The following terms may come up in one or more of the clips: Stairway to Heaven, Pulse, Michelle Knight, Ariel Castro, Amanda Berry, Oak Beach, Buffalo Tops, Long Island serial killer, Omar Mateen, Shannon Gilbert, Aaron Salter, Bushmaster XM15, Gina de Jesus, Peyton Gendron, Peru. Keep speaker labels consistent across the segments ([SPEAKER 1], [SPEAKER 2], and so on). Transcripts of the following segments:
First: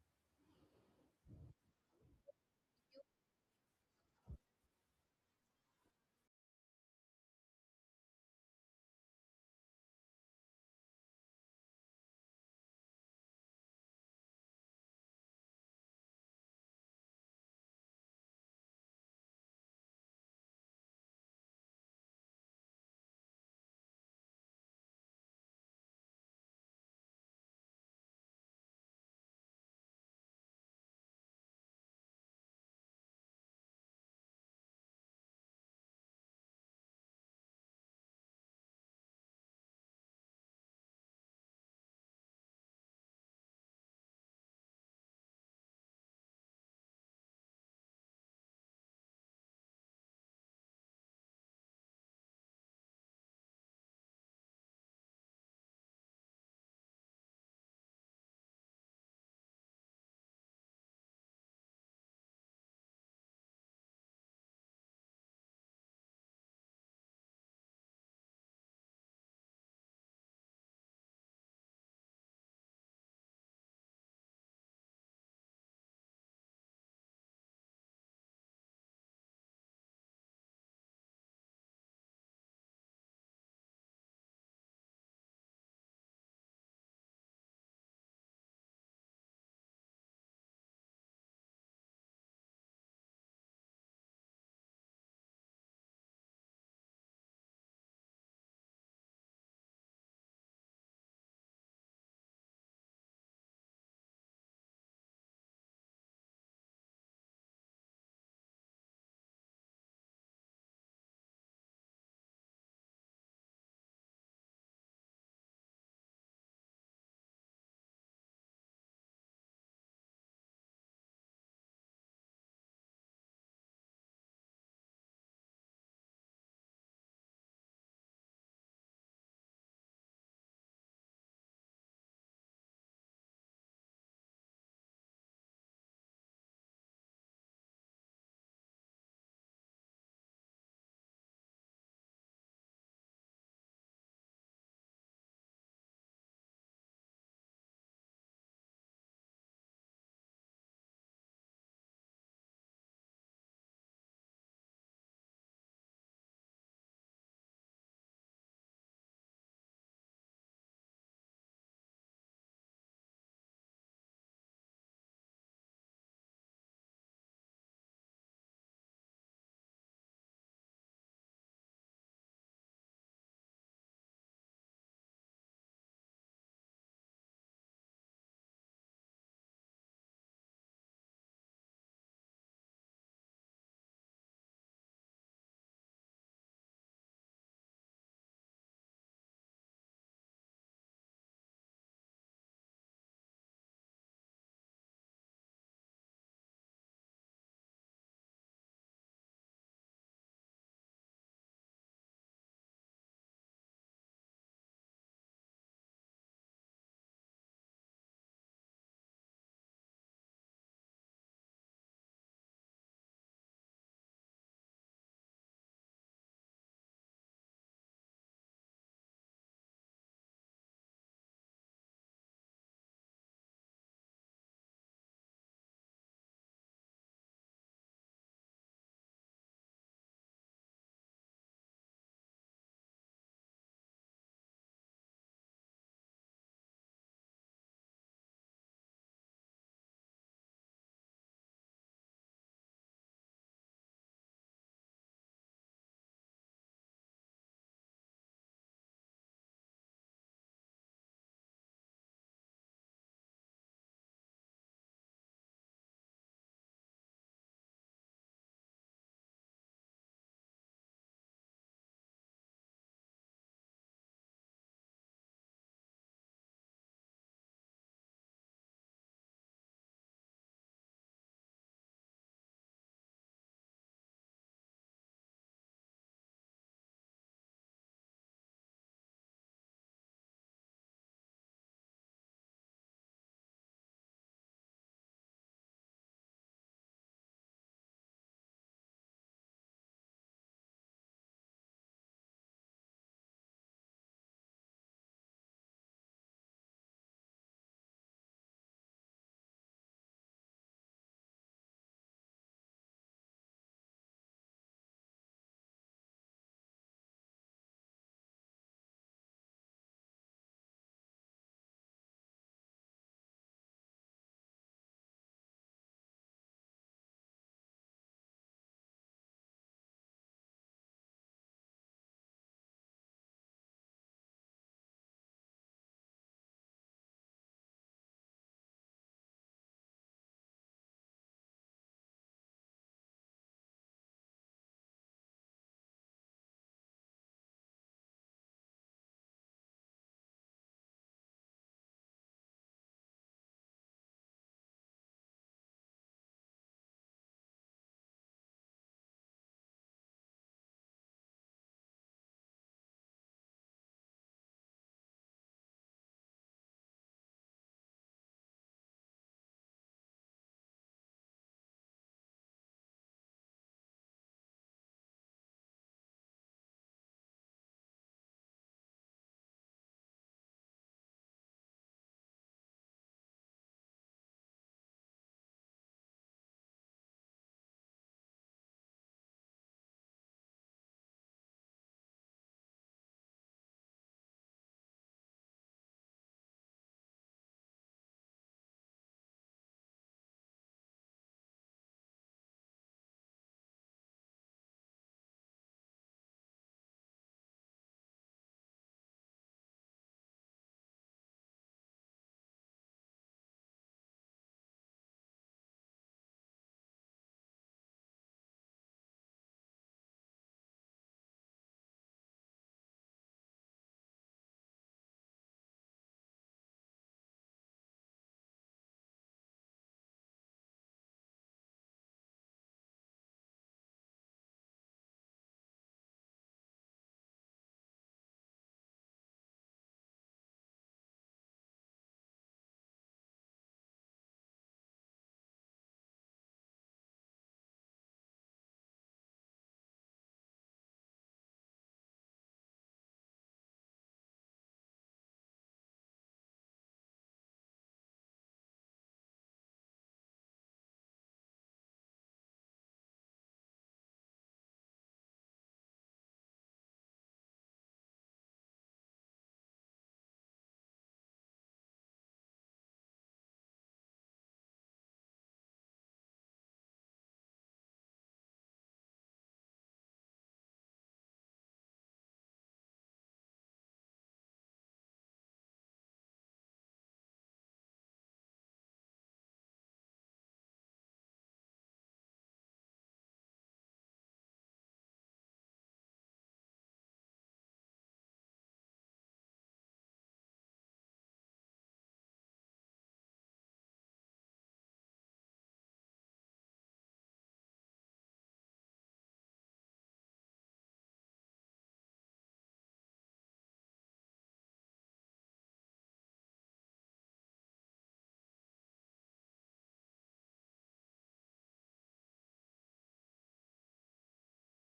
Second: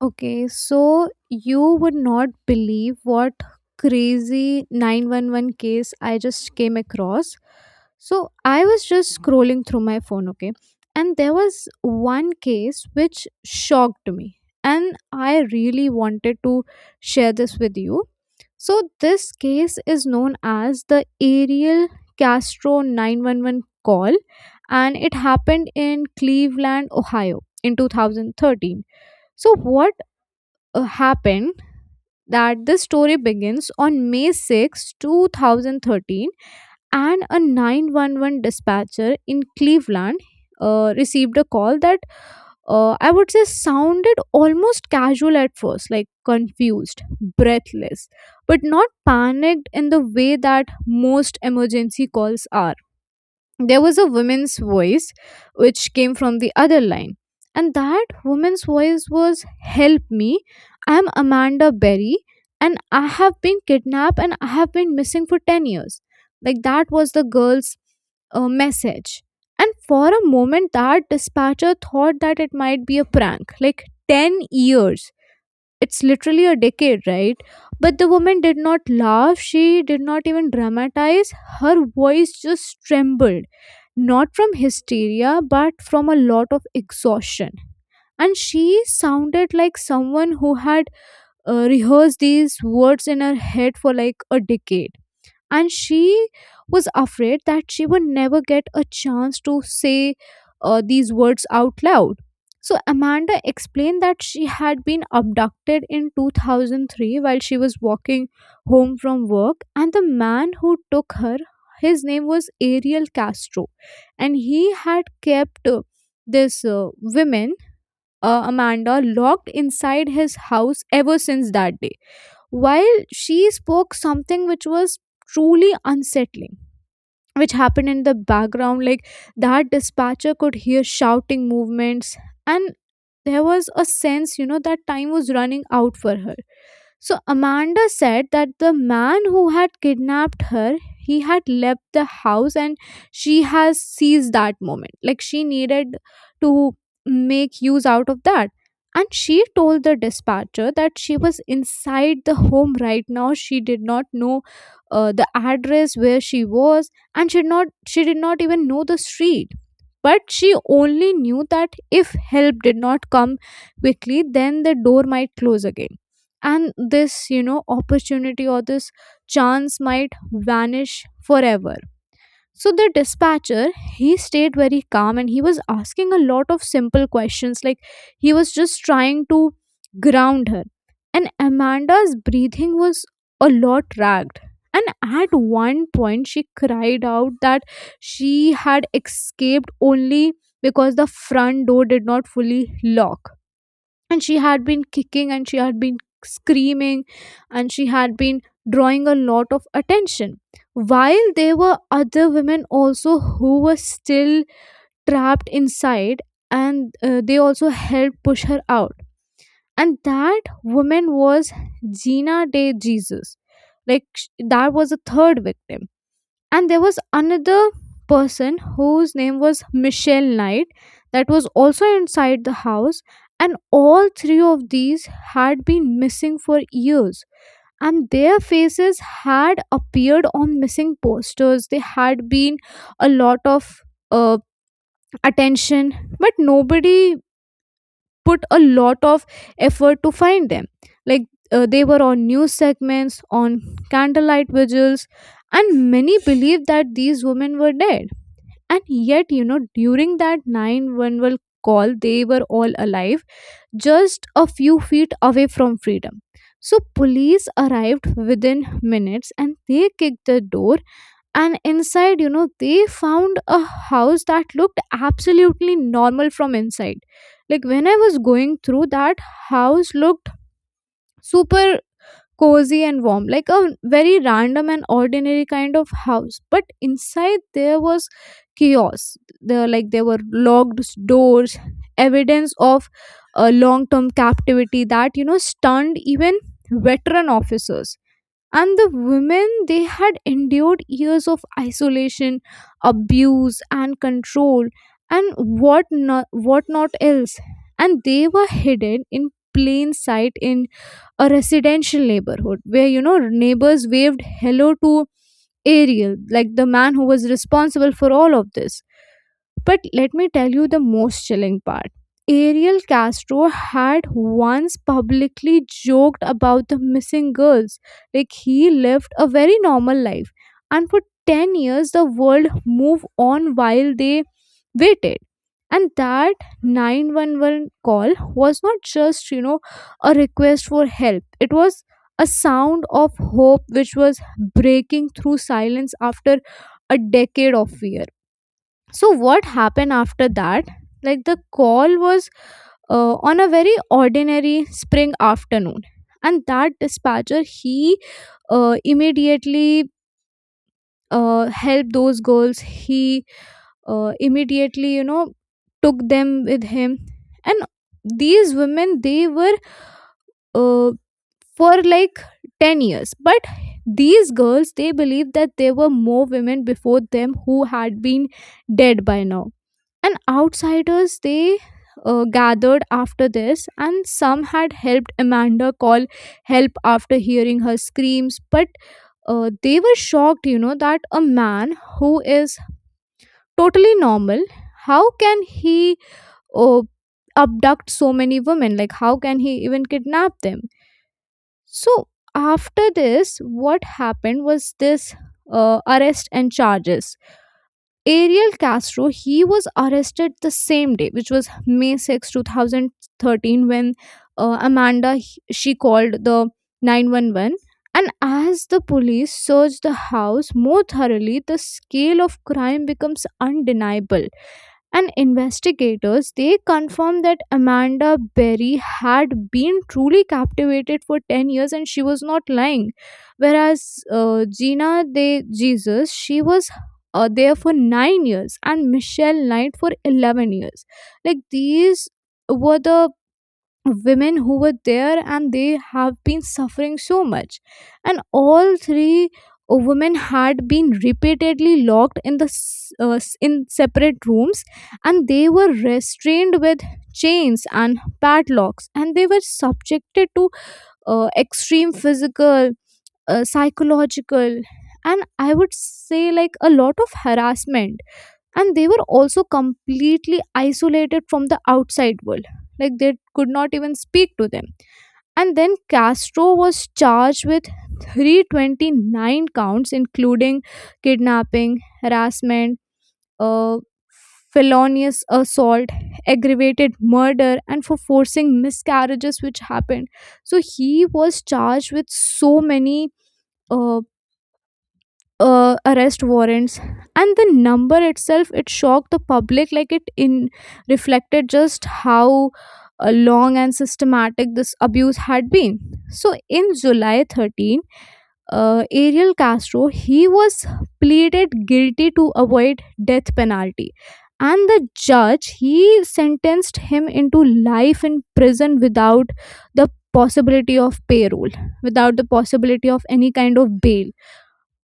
[SPEAKER 1] Okay, so you would not believe what crazy 911 case I just came across. So I was just scrolling through my phone, okay, and there was one case which shocked me, and I really wanted to share this with you. So this case is known as the Ariel Castro 911 call, and it happened in Cleveland, Ohio in 2013. So what happened that the story begins on May 6, 2013, and a 911 dispatcher in Cleveland received a call that, I would say, sounded almost casual at first, like confused, breathless, but not panicked in the way that most emergency calls are. There was a woman's voice which came from the other line. And that woman's voice was, "Help me. I'm Amanda Berry and I have been kidnapped and I have been missing for 10 years." Like that was the girl's message. And for a moment, that dispatcher thought that it might be a prank. Like, 10 years. It's literally a decade, right? But the woman did not laugh. She did not even dramatize. Her voice just trembled, not from hysteria but from a lot of exhaustion, and she sounded like someone who had rehearsed these words in her head for like a decade, and she was afraid that she would never get a chance to say these words out loud. So Amanda explained that she had been abducted in 2003 while she was walking home from work, and the man who took her, his name was Ariel Castro, and he had kept this woman, Amanda, locked inside his house ever since that day. While she spoke, something which was truly unsettling, which happened in the background, like, that dispatcher could hear shouting movements, and there was a sense, you know, that time was running out for her. So Amanda said that the man who had kidnapped her, he had left the house, and she has seized that moment. Like, she needed to make use out of that. And she told the dispatcher that she was inside the home right now. She did not know the address where she was, and she did not even know the street. But she only knew that if help did not come quickly, then the door might close again, and this, you know, opportunity or this chance might vanish forever. So the dispatcher, he stayed very calm, and he was asking a lot of simple questions. Like, he was just trying to ground her. And Amanda's breathing was a lot ragged, and at one point she cried out that she had escaped only because the front door did not fully lock, and she had been kicking, and she had been screaming, and she had been drawing a lot of attention. While there were other women also who were still trapped inside, and they also helped push her out. And that woman was Gina de Jesus. That was the third victim. And there was another person whose name was Michelle Knight that was also inside the house. And all three of these had been missing for years, and their faces had appeared on missing posters. They had been a lot of uh, attention, but nobody put a lot of effort to find them. Like, they were on news segments, on candlelight vigils, and many believed that these women were dead. And yet, you know, during that 911 call, they were all alive, just a few feet away from freedom. So police arrived within minutes, and they kicked the door, and inside, you know, they found a house that looked absolutely normal from inside. Like, when I was going through that, house looked super cozy and warm, like a very random and ordinary kind of house. But inside there was chaos. Like there were locked doors, evidence of a long-term captivity that, you know, stunned even veteran officers. And the women, they had endured years of isolation, abuse, and control, and what not else. And they were hidden in plain sight in a residential neighborhood where, you know, neighbors waved hello to Ariel, like the man who was responsible for all of this. But let me tell you the most chilling part. Ariel Castro had once publicly joked about the missing girls. Like, he lived a very normal life. And for 10 years, the world moved on while they waited. And that 911 call was not just, you know, a request for help. It was a sound of hope which was breaking through silence after a decade of fear. So, what happened after that? Like, the call was on a very ordinary spring afternoon. And that dispatcher, he immediately helped those girls. He immediately, you know, took them with him. And these women, they were uh, for like 10 years, but these girls, they believe that there were more women before them who had been dead by now. And outsiders, they gathered after this, and some had helped Amanda call help after hearing her screams. But they were shocked, you know, that a man who is totally normal, how can he uh, abduct so many women? Like, how can he even kidnap them? So after this, what happened was this arrest and charges. Ariel Castro, he was arrested the same day, which was May 6, 2013, when, she called the 911. And as the police searched the house more thoroughly, the scale of crime becomes undeniable, and investigators, they confirmed that Amanda Berry had been truly captivated for 10 years and she was not lying, whereas Gina de Jesus, she was there for 9 years and Michelle Knight for 11 years. Like, these were the women who were there, and they have been suffering so much. And all three women had been repeatedly locked in in separate rooms, and they were restrained with chains and padlocks, and they were subjected to extreme physical, psychological, and I would say like a lot of harassment. And they were also completely isolated from the outside world. Like, they could not even speak to them. And then Castro was charged with 329 counts, including kidnapping, harassment, uh, felonious assault, aggravated murder, and for forcing miscarriages which happened. So he was charged with so many uh, arrest warrants. And the number itself, it shocked the public. Like, it in reflected just how long and systematic this abuse had been. So in July 13, Ariel Castro, he was pleaded guilty to avoid death penalty. And the judge, he sentenced him into life in prison without the possibility of parole, without the possibility of any kind of bail,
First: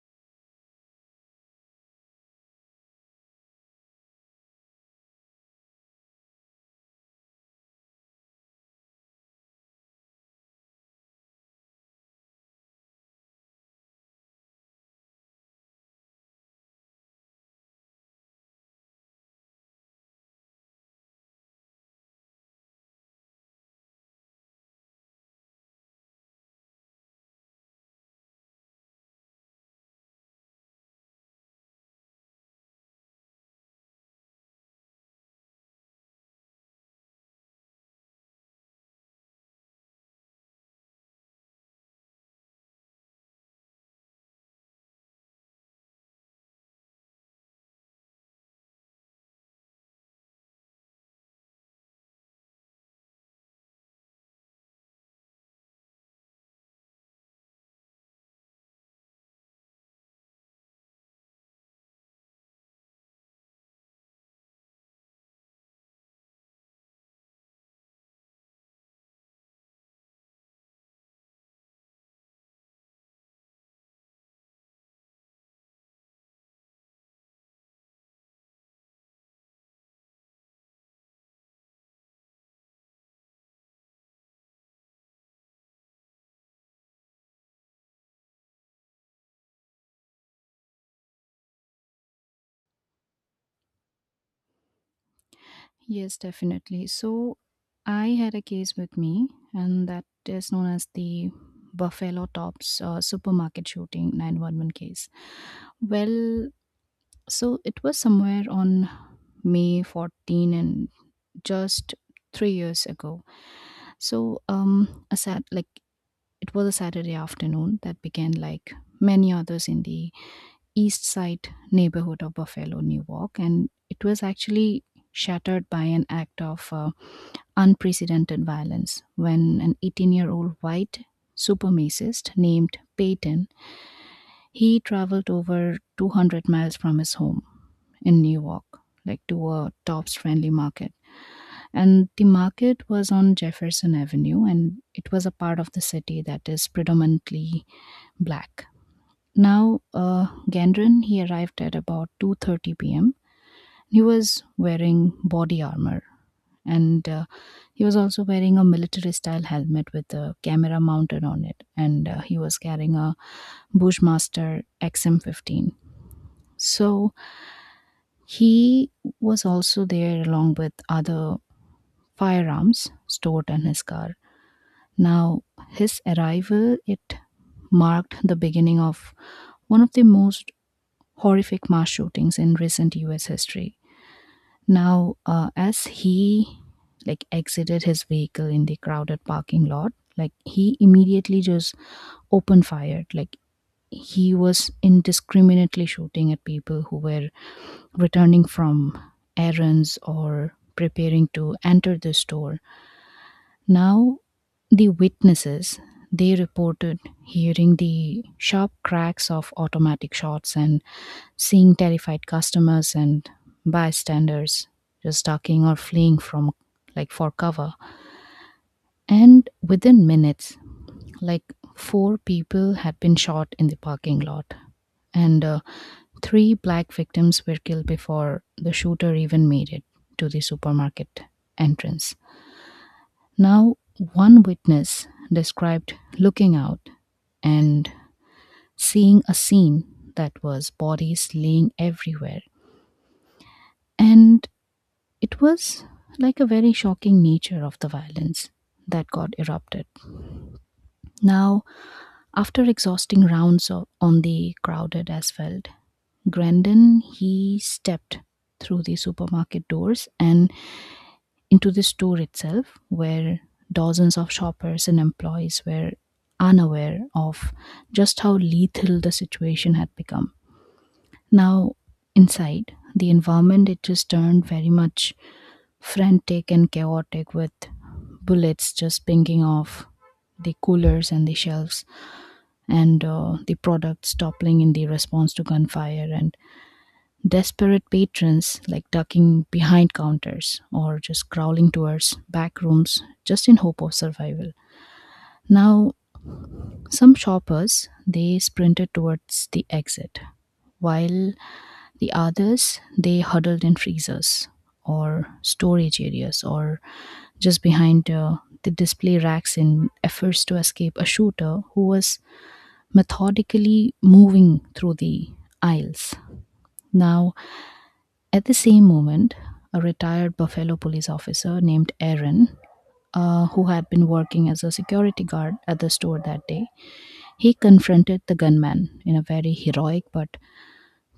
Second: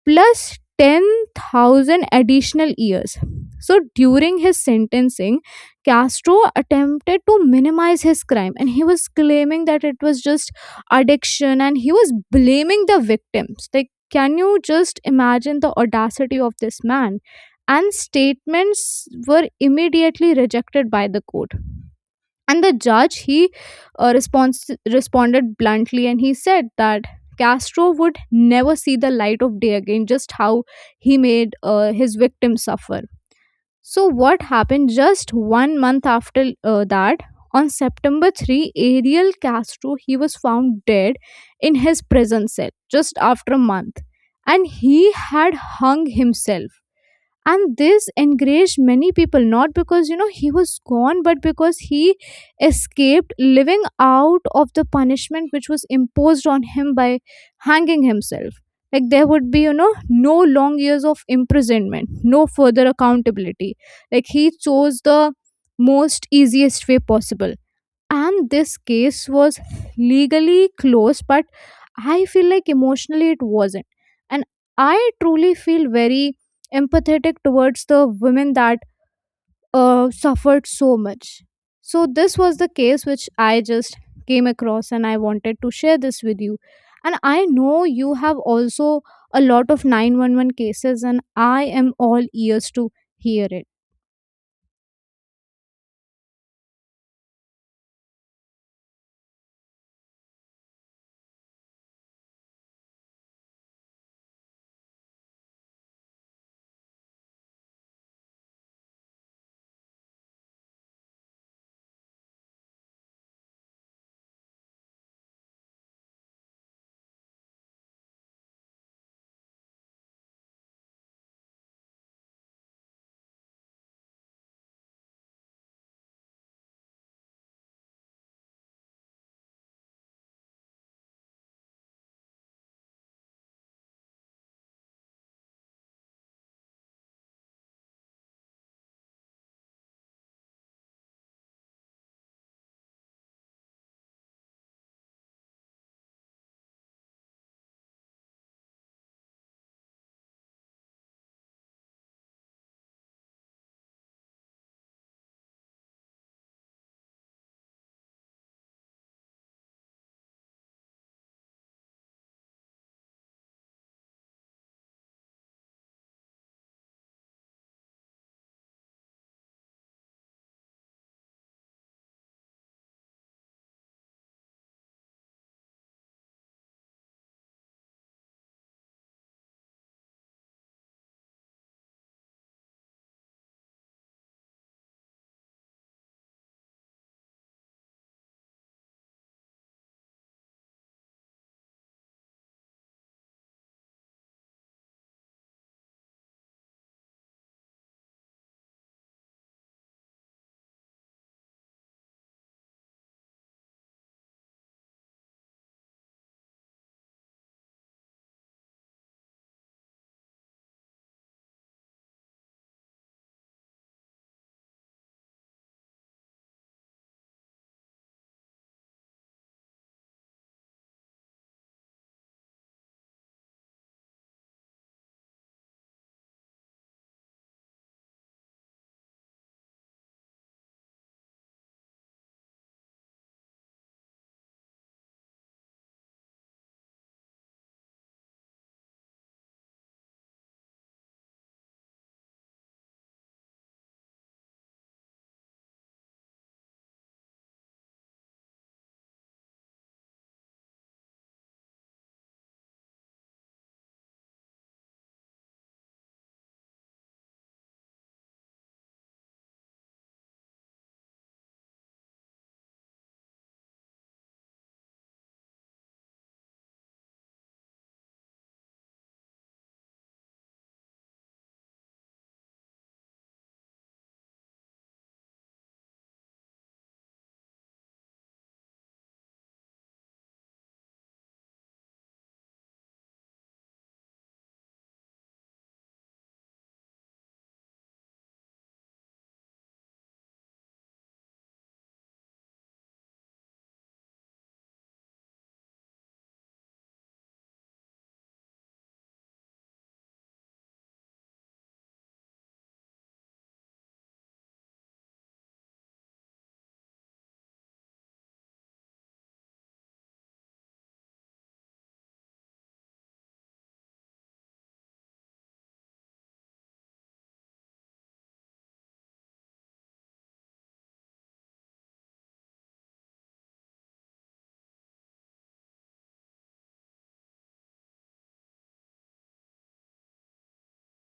[SPEAKER 1] plus 10,000 additional years. So during his sentencing, Castro attempted to minimize his crime and he was claiming that it was just addiction, and he was blaming the victims. Like, can you just imagine the audacity of this man? And statements were immediately rejected by the court. And the judge, he, responded bluntly, and he said that Castro would never see the light of day again, just how he made his victims suffer. So, what happened just 1 month after that? On September 3, Ariel Castro, he was found dead in his prison cell just after a month, and he had hung himself. And this encouraged many people, not because, you know, he was gone, but because he escaped living out of the punishment which was imposed on him by hanging himself. Like, there would be, you know, no long years of imprisonment, no further accountability. Like, he chose the most easiest way possible. And this case was legally close, but I feel like emotionally it wasn't. And I truly feel very empathetic towards the women that suffered so much. So this was the case which I just came across, and I wanted to share this with you. And I know you have also a lot of 911 cases, and I am all ears to hear it.
[SPEAKER 2] Yes, definitely. So I had a case with me, and that is known as the Buffalo Tops supermarket shooting 911 case. Well, so it was somewhere on May 14, and just 3 years ago. So a sad like it was a Saturday afternoon that began like many others in the East Side neighborhood of Buffalo, New York, and it was actually shattered by an act of unprecedented violence when an 18-year-old white supremacist named Peyton, he traveled over 200 miles from his home in New York, like, to a Tops Friendly Market. And the market was on Jefferson Avenue, and it was a part of the city that is predominantly black. Now, Gendron, he arrived at about 2:30 p.m. He was wearing body armor, and he was also wearing a military style helmet with a camera mounted on it, and he was carrying a bushmaster xm15, so he was also there along with other firearms stored in his car. Now, his arrival, it marked the beginning of one of the most horrific mass shootings in recent US history. Now, as he like exited his vehicle in the crowded parking lot, like he immediately just opened fire. Like, he was indiscriminately shooting at people who were returning from errands or preparing to enter the store. Now, the witnesses, they reported hearing the sharp cracks of automatic shots and seeing terrified customers and bystanders just talking or fleeing from, like, for cover. And within minutes, like, four people had been shot in the parking lot. And three black victims were killed before the shooter even made it to the supermarket entrance. Now, one witness described looking out and seeing a scene that was bodies laying everywhere. And it was like a very shocking nature of the violence that got erupted. Now, after exhausting rounds on the crowded asphalt, Grandin, he stepped through the supermarket doors and into the store itself, where dozens of shoppers and employees were unaware of just how lethal the situation had become. Now, inside, the environment, it just turned very much frantic and chaotic, with bullets just pinging off the coolers and the shelves, and the products toppling in the response to gunfire, and desperate patrons like ducking behind counters or just crawling towards back rooms just in hope of survival. Now, some shoppers, they sprinted towards the exit, while the others, they huddled in freezers or storage areas or just behind the display racks in efforts to escape a shooter who was methodically moving through the aisles. Now, at the same moment, a retired Buffalo police officer named Aaron, who had been working as a security guard at the store that day, he confronted the gunman in a very heroic but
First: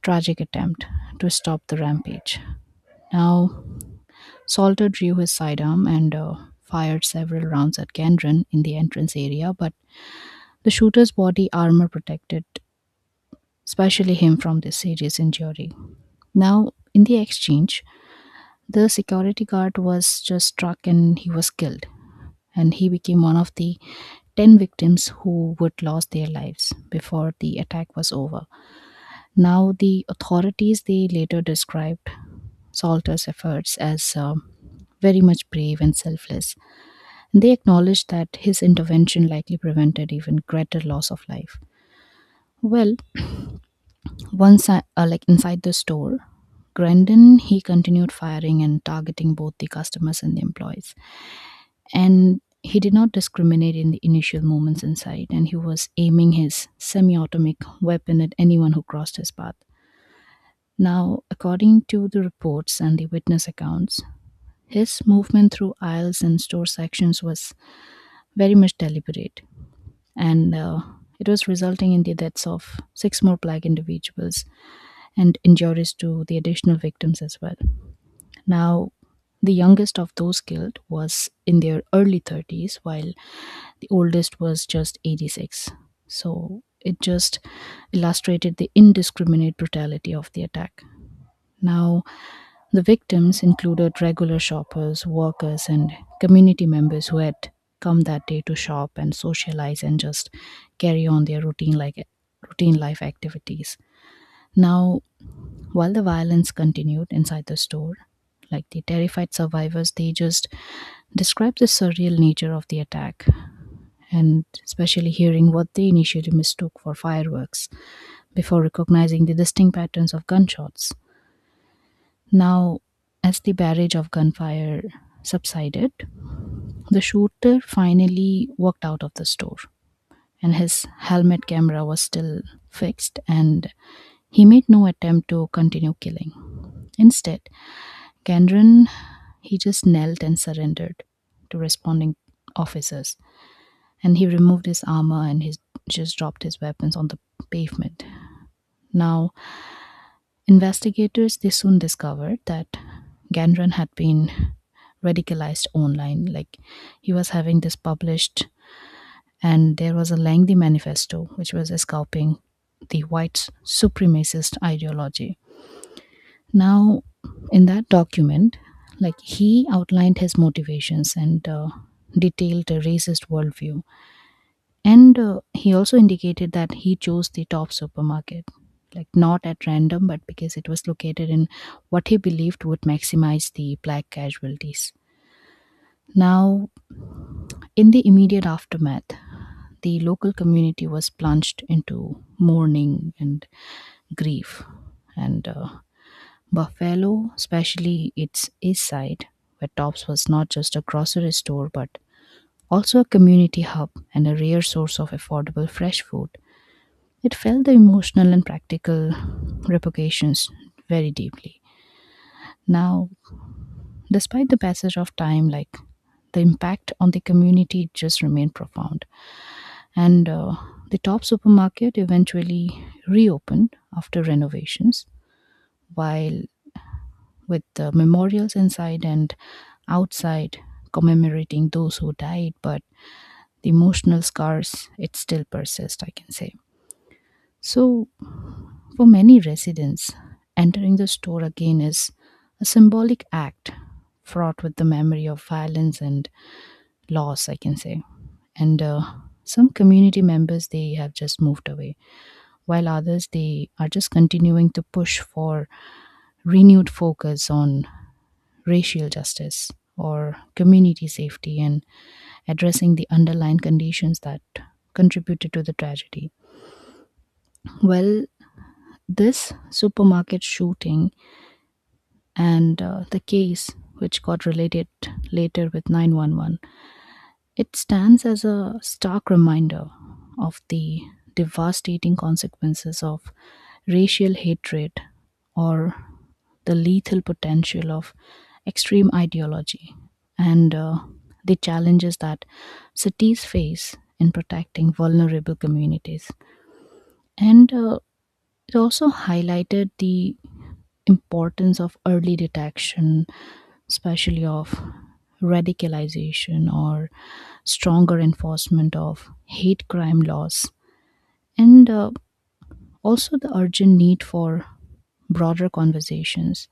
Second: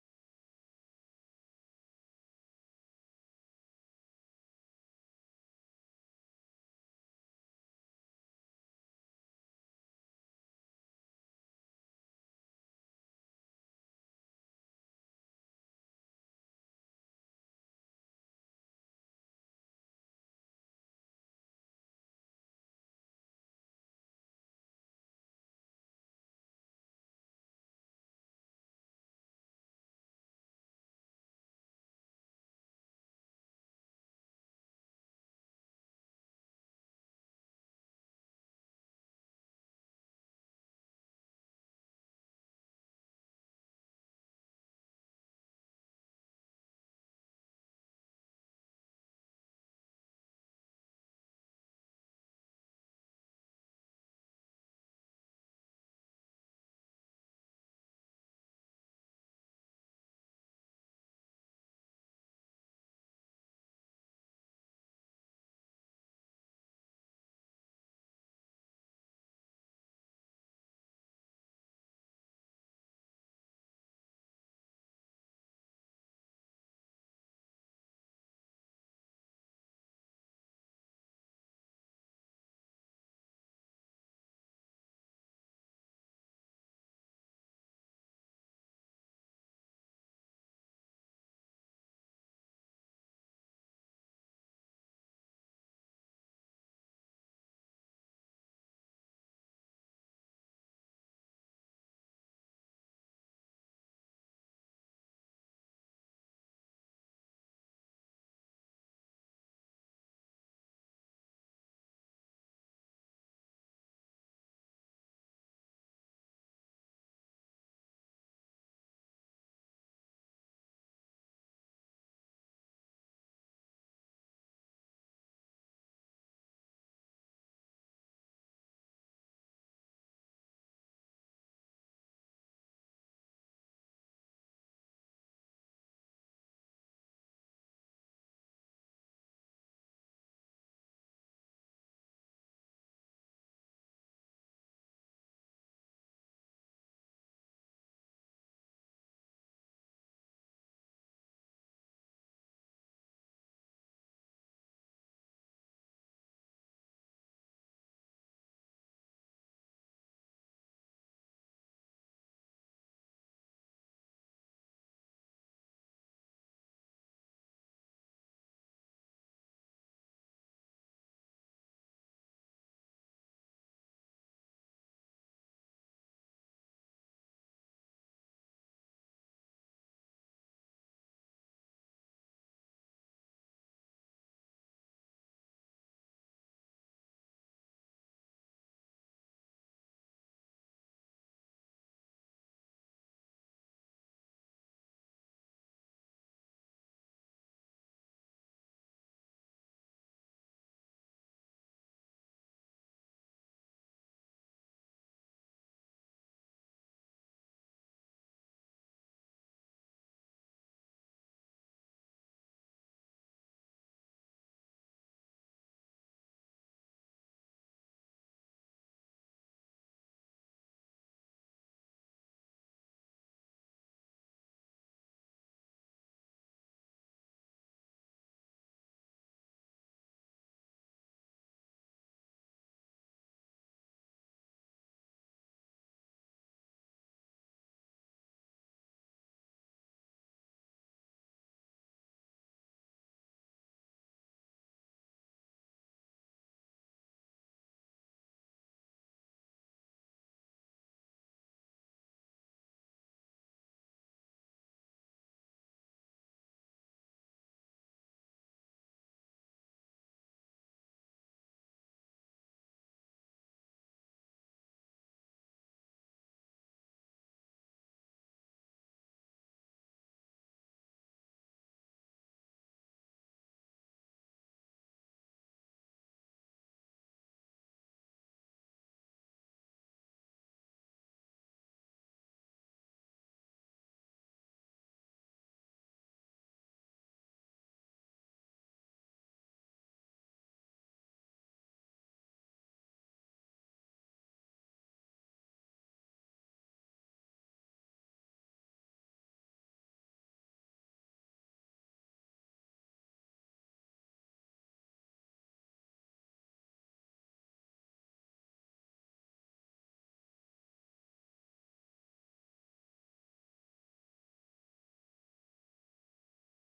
[SPEAKER 2] tragic attempt to stop the rampage. Now, Salter drew his sidearm and fired several rounds at Gendron in the entrance area, but the shooter's body armor protected especially him from this serious injury. Now, in the exchange, the security guard was just struck and he was killed, and he became one of the 10 victims who would lose their lives before the attack was over. Now, the authorities, they later described Salter's efforts as very much brave and selfless. They acknowledged that his intervention likely prevented even greater loss of life. Well, once I, like, inside the store, Grandin, he continued firing and targeting both the customers and the employees, and he did not discriminate in the initial moments inside, and he was aiming his semi-automatic weapon at anyone who crossed his path. Now, according to the reports and the witness accounts, his movement through aisles and store sections was very much deliberate, and it was resulting in the deaths of six more black individuals and injuries to the additional victims as well. Now, the youngest of those killed was in their early 30s, while the oldest was just 86. So it just illustrated the indiscriminate brutality of the attack. Now, the victims included regular shoppers, workers, and community members who had come that day to shop and socialize and just carry on their routine life activities. Now, while the violence continued inside the store, like the terrified survivors, they just described the surreal nature of the attack, and especially hearing what they initially mistook for fireworks before recognizing the distinct patterns of gunshots. Now, as the barrage of gunfire subsided, the shooter finally walked out of the store, and his helmet camera was still fixed, and he made no attempt to continue killing. Instead, Kendron, he just knelt and surrendered to responding officers, and he removed his armor and he just dropped his weapons on the pavement. Now, investigators, they soon discovered that Gandran had been radicalized online. Like, he was having this published, and there was a lengthy manifesto which was escaping the white supremacist ideology. Now, in that document, like he outlined his motivations, and detailed a racist worldview. And he also indicated that he chose the top supermarket, like, not at random, but because it was located in what he believed would maximize the black casualties. Now, in the immediate aftermath, the local community was plunged into mourning and grief. And Buffalo, especially its east side, where Tops was not just a grocery store but also a community hub and a rare source of affordable fresh food, it felt the emotional and practical repercussions very deeply. Now, despite the passage of time, like the impact on the community just remained profound. And the top supermarket eventually reopened after renovations, while with the memorials inside and outside commemorating those who died, but the emotional scars, it still persists, I can say. So, for many residents, entering the store again is a symbolic act fraught with the memory of violence and loss, I can say. And some community members, they have just moved away, while others, they are just continuing to push for renewed focus on racial justice or community safety, and addressing the underlying conditions that contributed to the tragedy. Well, this supermarket shooting and the case which got related later with 911, it stands as a stark reminder of the devastating consequences of racial hatred, or the lethal potential of extreme ideology, and the challenges that cities face in protecting vulnerable communities. And it also highlighted the importance of early detection, especially of radicalization, or stronger enforcement of hate crime laws, and also the urgent need for broader conversations,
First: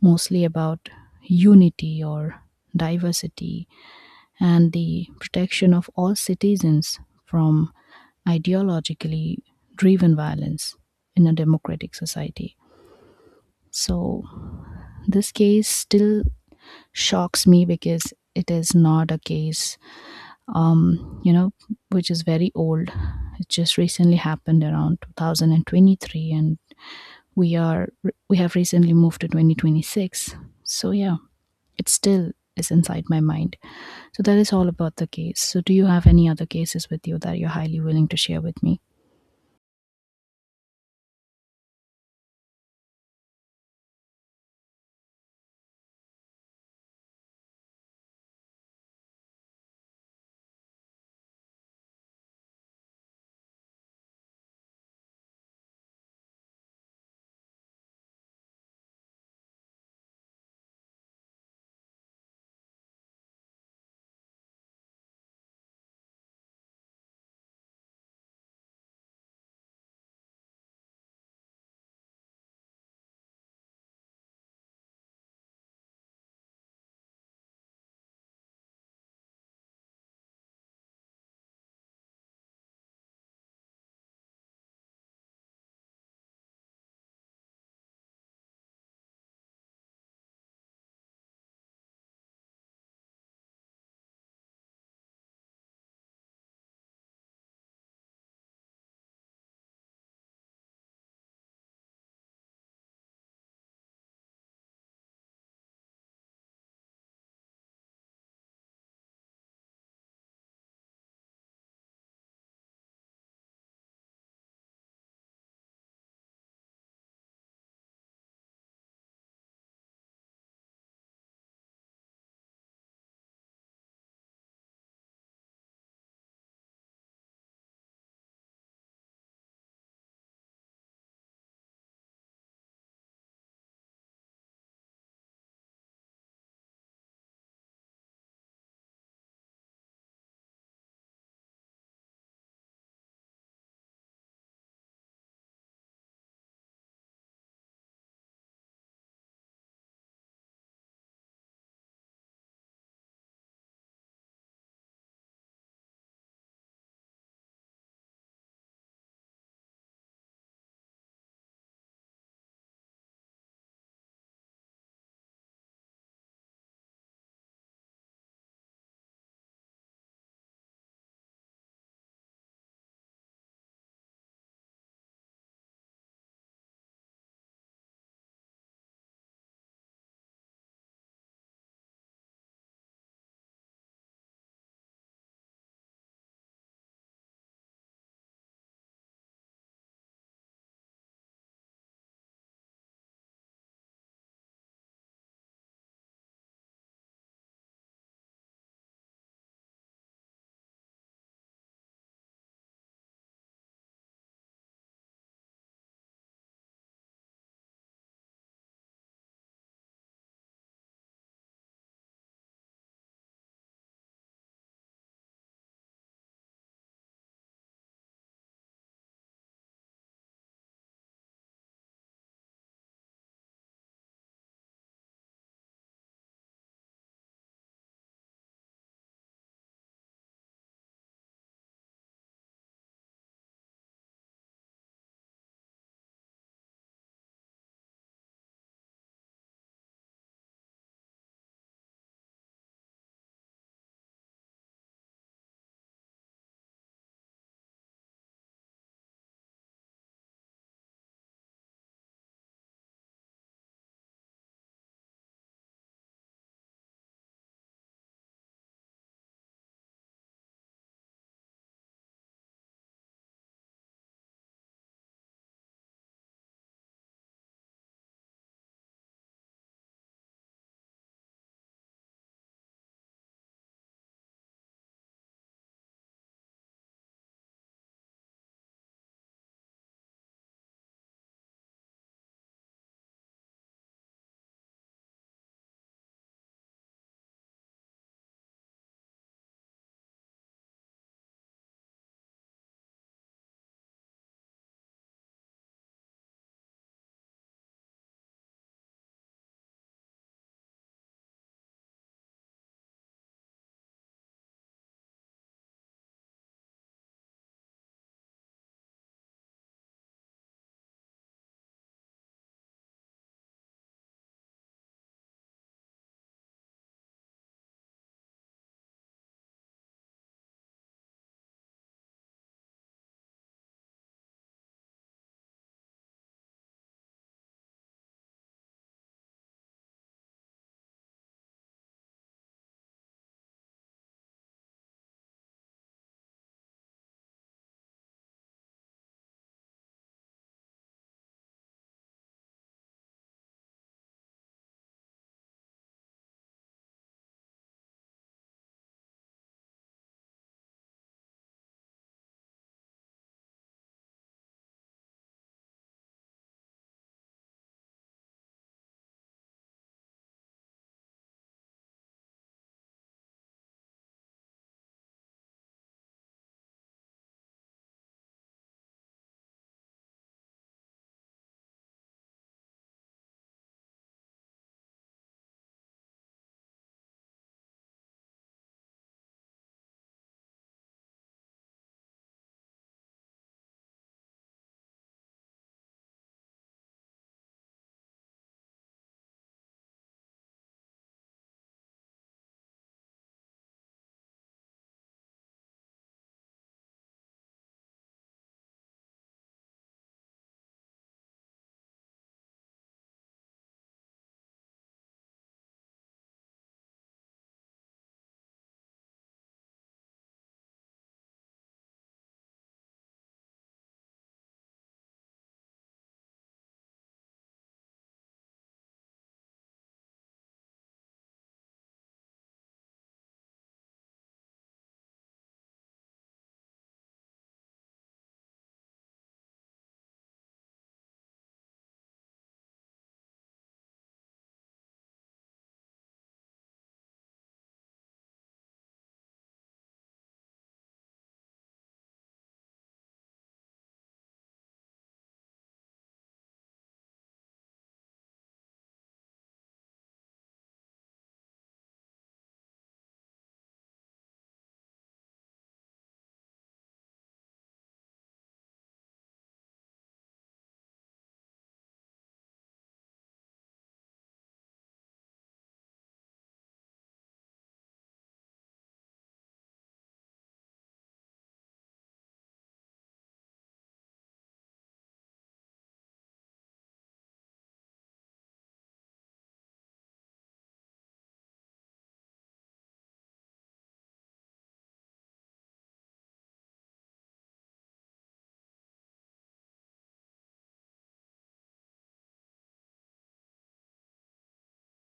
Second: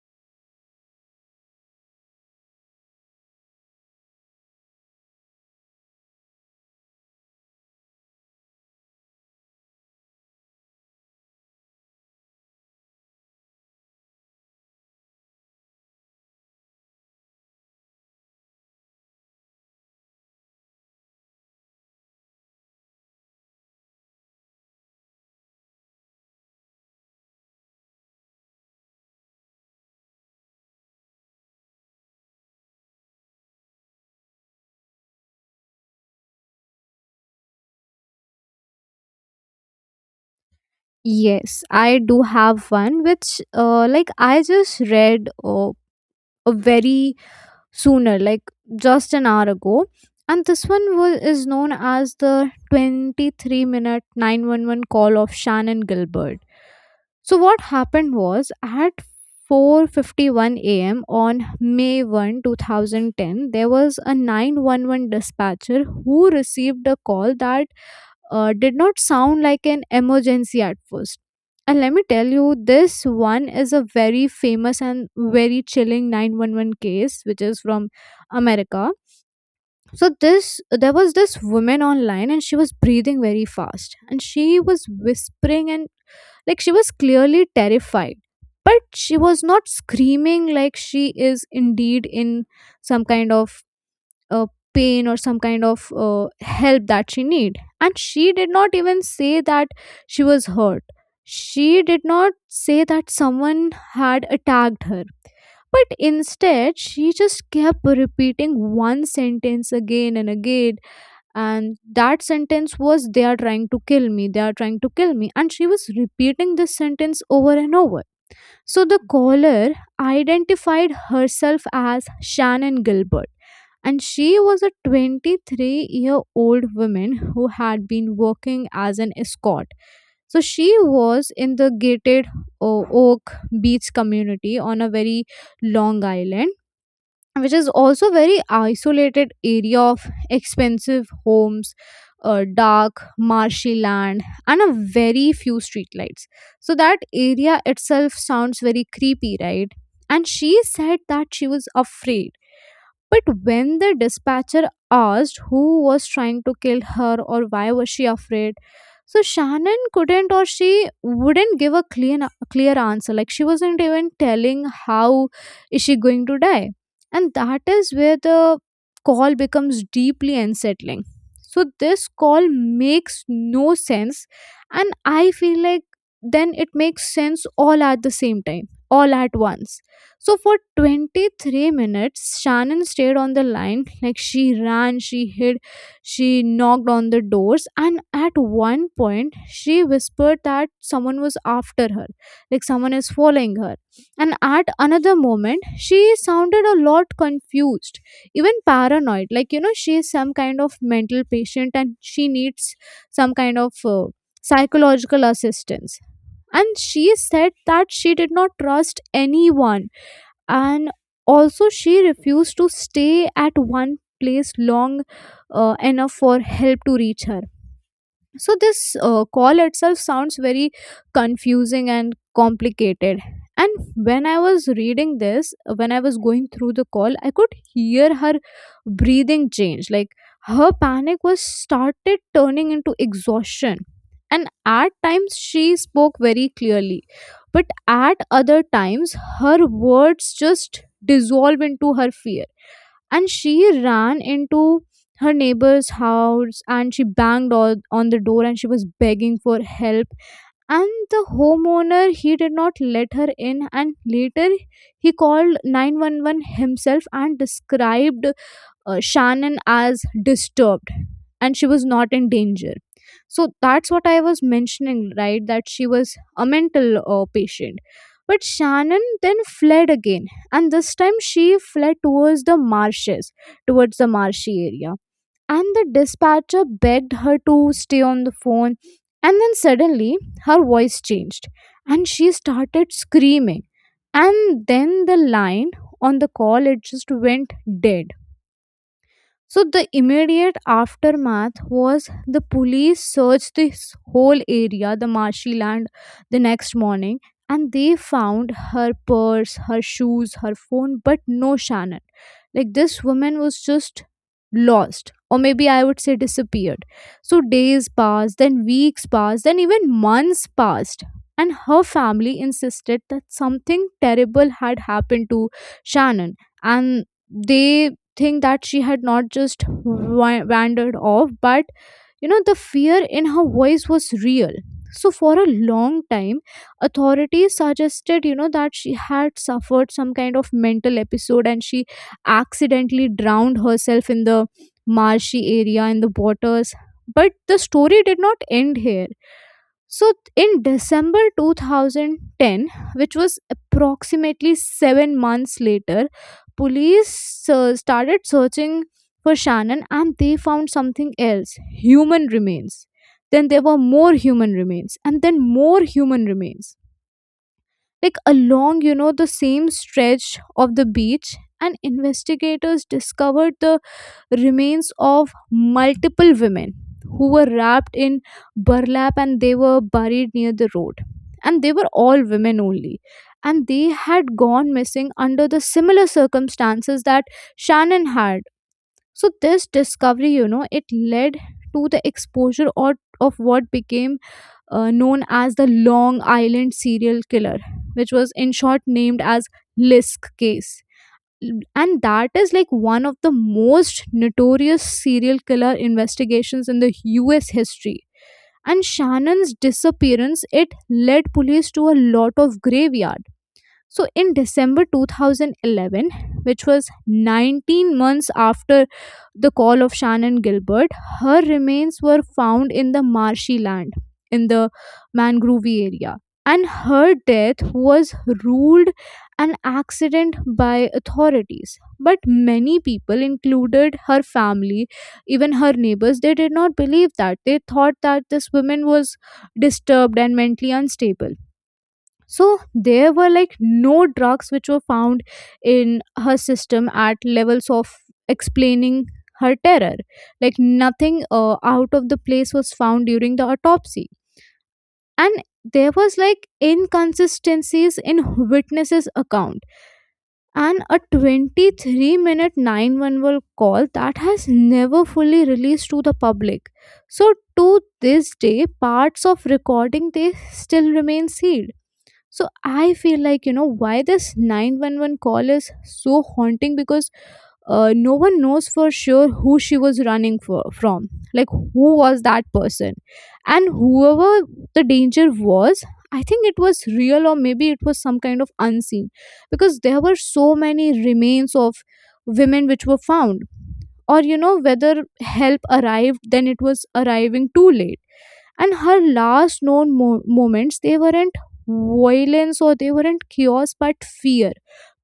[SPEAKER 2] mostly about unity or diversity and the protection of all citizens from ideologically driven violence in a democratic society. So, this case still shocks me because it is not a case um you know which is very old. It just recently happened around 2023, and we are we have recently moved to 2026. So yeah, it still is inside my mind. So that is all about the case. So do you have any other cases with you that you're highly willing to share with me?
[SPEAKER 1] Yes, I do have one, which, like, I just read. Very sooner, like just an hour ago. And this one is known as the 23 minute 911 call of Shannon Gilbert. So what happened was at 4:51 a.m. on May 1, 2010, there was a 911 dispatcher who received a call that did not sound like an emergency at first. And let me tell you, this one is a very famous and very chilling 911 case, which is from America. So this there was this woman online, and she was breathing very fast, and she was whispering, and like she was clearly terrified, but she was not screaming like she is indeed in some kind of uh, pain or some kind of help that she need, and she did not even say that she was hurt, she did not say that someone had attacked her, but instead she just kept repeating one sentence again and again. And that sentence was, they are trying to kill me, they are trying to kill me, and she was repeating this sentence over and over. So the caller identified herself as Shannon Gilbert, and she was a 23-year-old woman who had been working as an escort. So she was in the gated Oak Beach community on a very long island, which is also very isolated area of expensive homes, dark marshy land, and a very few streetlights. So that area itself sounds very creepy, right? And she said that she was afraid, but when the dispatcher asked who was trying to kill her or why was she afraid, so Shannon couldn't, or she wouldn't give a clear answer. Like she wasn't even telling how is she going to die, and that is where the call becomes deeply unsettling. So this call makes no sense, and I feel like then it makes sense all at the same time, all at once. So for 23 minutes, Shannon stayed on the line. Like she ran, she hid, she knocked on the doors, and at one point, she whispered that someone was after her, like someone is following her. And at another moment, she sounded a lot confused, even paranoid. Like, you know, she is some kind of mental patient and she needs some kind of psychological assistance. And she said that she did not trust anyone, and also she refused to stay at one place long enough for help to reach her. So this call itself sounds very confusing and complicated. And when I was reading this, when I was going through the call, I could hear her breathing change, like her panic was started turning into exhaustion. And at times she spoke very clearly, but at other times her words just dissolve into her fear. And she ran into her neighbor's house and she banged on the door and she was begging for help. And the homeowner, he did not let her in, and later he called 911 himself and described Shannon as disturbed and she was not in danger. So that's what I was mentioning, right? That she was a mental patient. But Shannon then fled again, and this time she fled towards the marshes, towards the marshy area. And the dispatcher begged her to stay on the phone. And then suddenly her voice changed and she started screaming. And then the line on the call it just went dead. So the immediate aftermath was the police searched this whole area, the marshy land, the next morning, and they found her purse, her shoes, her phone, but no Shannon. Like this woman was just lost, or maybe I would say disappeared. So days passed, then weeks passed, then even months passed. And her family insisted that something terrible had happened to Shannon. And they think that she had not just wandered off, but you know, the fear in her voice was real. So, for a long time, authorities suggested, you know, that she had suffered some kind of mental episode and she accidentally drowned herself in the marshy area, in the waters. But the story did not end here. So in December 2010, which was approximately 7 months later, police started searching for Shannon and they found something else, human remains. Then there were more human remains, and then more human remains. Like along, you know, the same stretch of the beach, and investigators discovered the remains of multiple women who were wrapped in burlap and they were buried near the road. And they were all women only. And they had gone missing under the similar circumstances that Shannon had. So, this discovery, you know, it led to the exposure or of what became known as the Long Island serial killer, which was in short named as Lisk case. And that is like one of the most notorious serial killer investigations in the US history. And Shannon's disappearance, it led police to a lot of graveyard. So in December 2011, which was 19 months after the call of Shannon Gilbert, her remains were found in the marshy land in the mangrove area. And her death was ruled an accident by authorities. But many people, included her family, even her neighbors, they did not believe that. They thought that this woman was disturbed and mentally unstable. So there were like no drugs which were found in her system at levels of explaining her terror. Like nothing out of the place was found during the autopsy. And there was like inconsistencies in witnesses account, and a 23 minute 911 call that has never fully released to the public. So to this day parts of recording they still remain sealed. So I feel like, you know, why this 911 call is so haunting because no one knows for sure who she was running for, from. Like, who was that person? And whoever the danger was, I think it was real, or maybe it was some kind of unseen, because there were so many remains of women which were found. Or, you know, whether help arrived, then it was arriving too late. And her last known moments, they weren't violence or they weren't chaos, but fear,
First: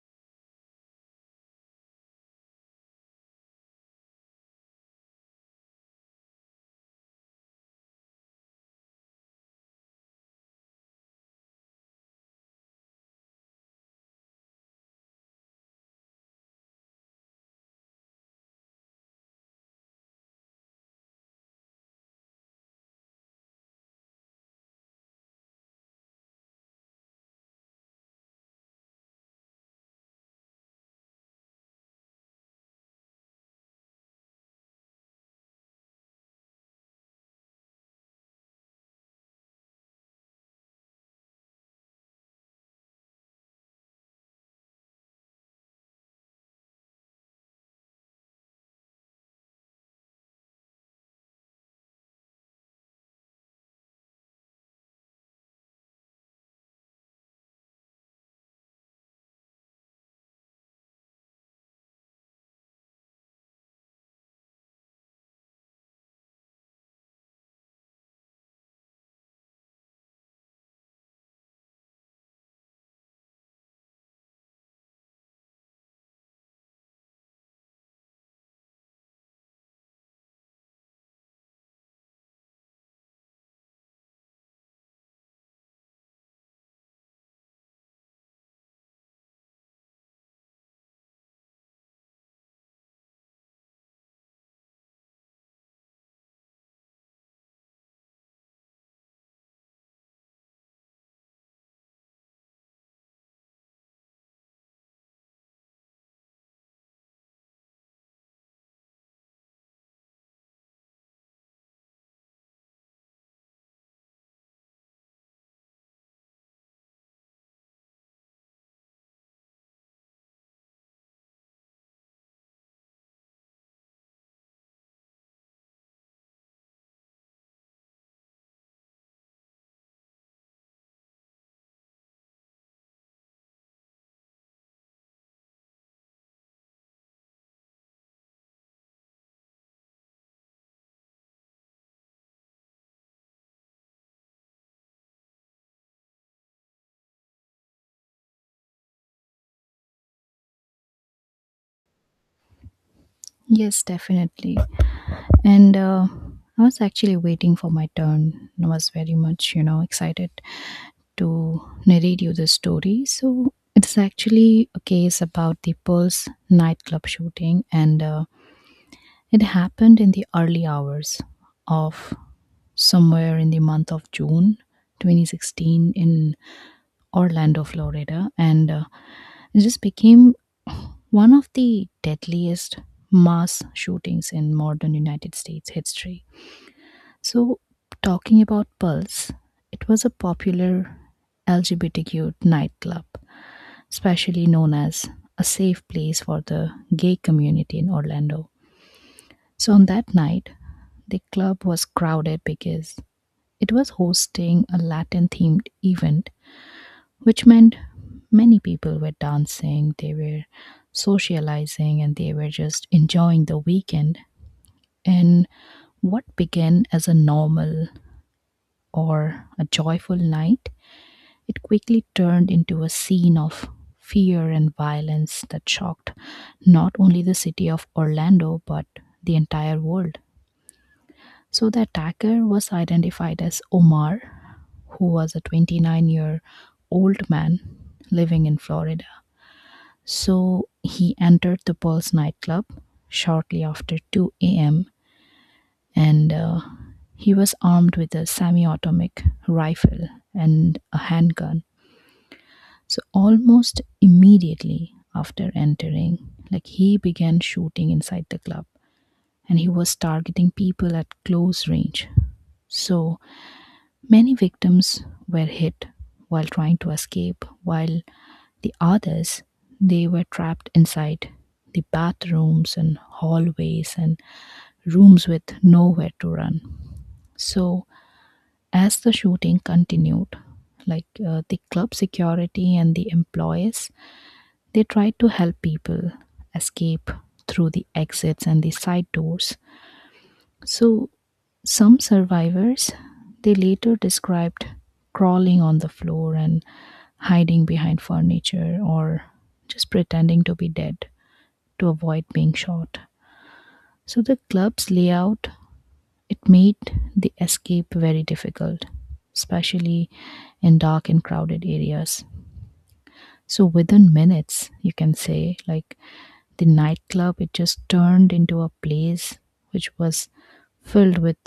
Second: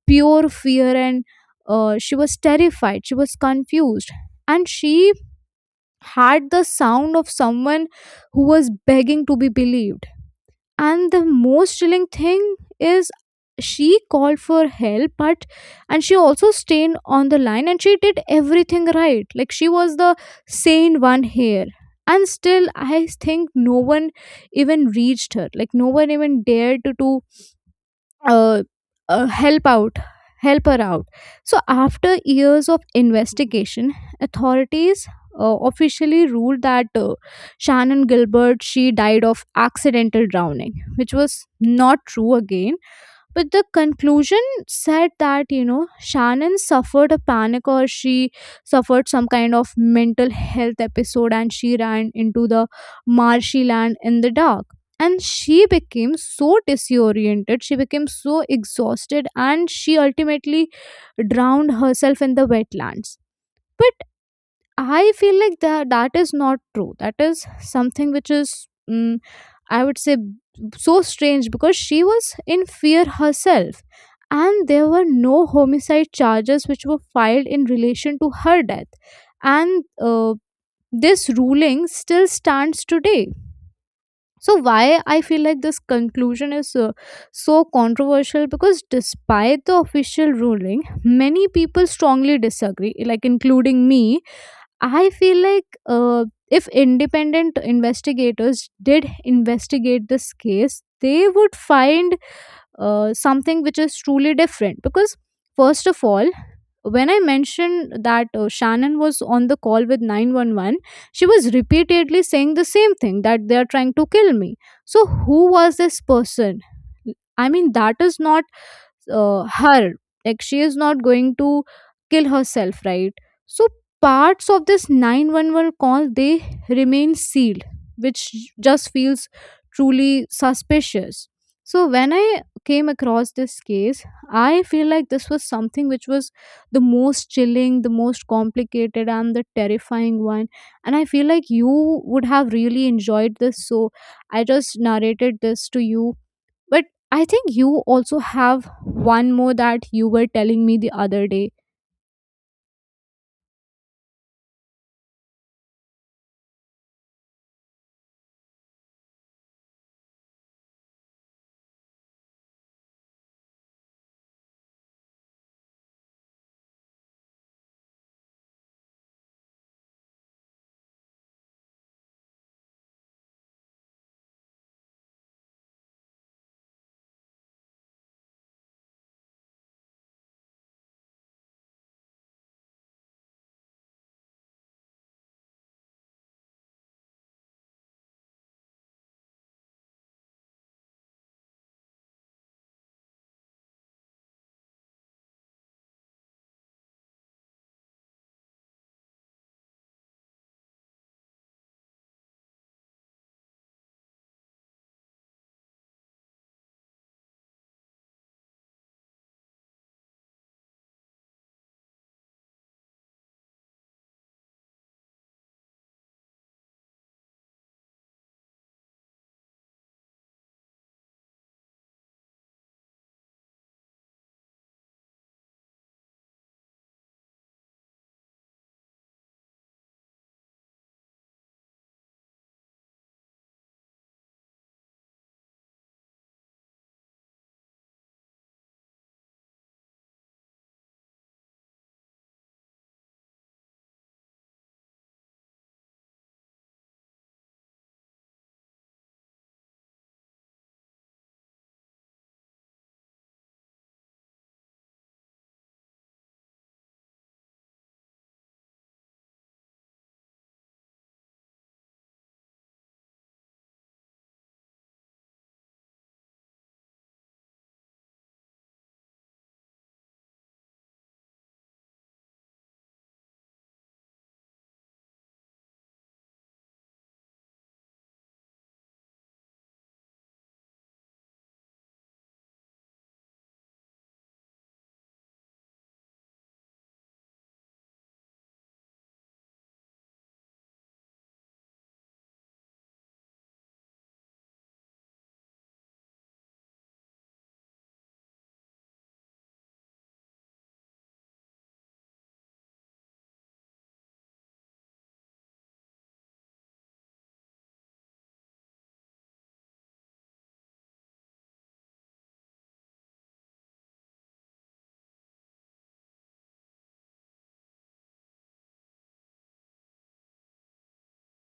[SPEAKER 1] pure fear. And she was terrified, she was confused, and she had the sound of someone who was begging to be believed. And the most chilling thing is, she called for help, but and she also stayed on the line, and she did everything right, like she was the sane one here. And still I think no one even reached her, like no one even dared to uh, help out, help her out. So after years of investigation, authorities officially ruled that Shannon Gilbert she died of accidental drowning, which was not true again. But the conclusion said that, you know, Shannon suffered a panic or she suffered some kind of mental health episode and she ran into the marshy land in the dark. And she became so disoriented, she became so exhausted, and she ultimately drowned herself in the wetlands. I feel like that is not true. That is something which is, I would say, so strange, because she was in fear herself, and there were no homicide charges which were filed in relation to her death. And this ruling still stands today. So why I feel like this conclusion is so controversial, because despite the official ruling, many people strongly disagree, like including me. I feel like if independent investigators did investigate this case, they would find something which is truly different. Because, first of all, when I mentioned that Shannon was on the call with 911, she was repeatedly saying the same thing, that they are trying to kill me. So, who was this person? I mean, that is not her, like she is not going to kill herself, right? So parts of this 911 call they remain sealed, which just feels truly suspicious. So when I came across this case, I feel like this was something which was the most chilling, the most complicated, and the terrifying one. And I feel like you would have really enjoyed this, so I just narrated this to you. But I think you also have one more that you were telling me the other day.
[SPEAKER 2] Yes, definitely. And I was actually waiting for my turn. I was very much, you know, excited to narrate you the story. So it's actually a case about the Pulse nightclub shooting, and it happened in the early hours of somewhere in the month of June 2016 in Orlando, Florida, and it just became one of the deadliest mass shootings in modern United States history. So, talking about Pulse, it was a popular LGBTQ nightclub specially known as a safe place for the gay community in Orlando. So on that night, the club was crowded because it was hosting a Latin themed event, which meant many people were dancing, they were socializing, and they were just enjoying the weekend. And what began as a normal or a joyful night, it quickly turned into a scene of fear and violence that shocked not only the city of Orlando but the entire world. So the attacker was identified as Omar, who was a 29-year-old man living in Florida. So he entered the Pulse nightclub shortly after 2 a.m., and he was armed with a semi automatic rifle and a handgun. So almost immediately after entering, like he began shooting inside the club, and he was targeting people at close range. So many victims were hit while trying to escape, while the others, they were trapped inside the bathrooms and hallways and rooms with nowhere to run. So as the shooting continued, like the club security and the employees, they tried to help people escape through the exits and the side doors. So some survivors, they later described crawling on the floor and hiding behind furniture or just pretending to be dead to avoid being shot. So the club's layout, it made the escape very difficult, especially in dark and crowded areas. So within minutes, you can say, like, the nightclub it just turned into a place which was filled with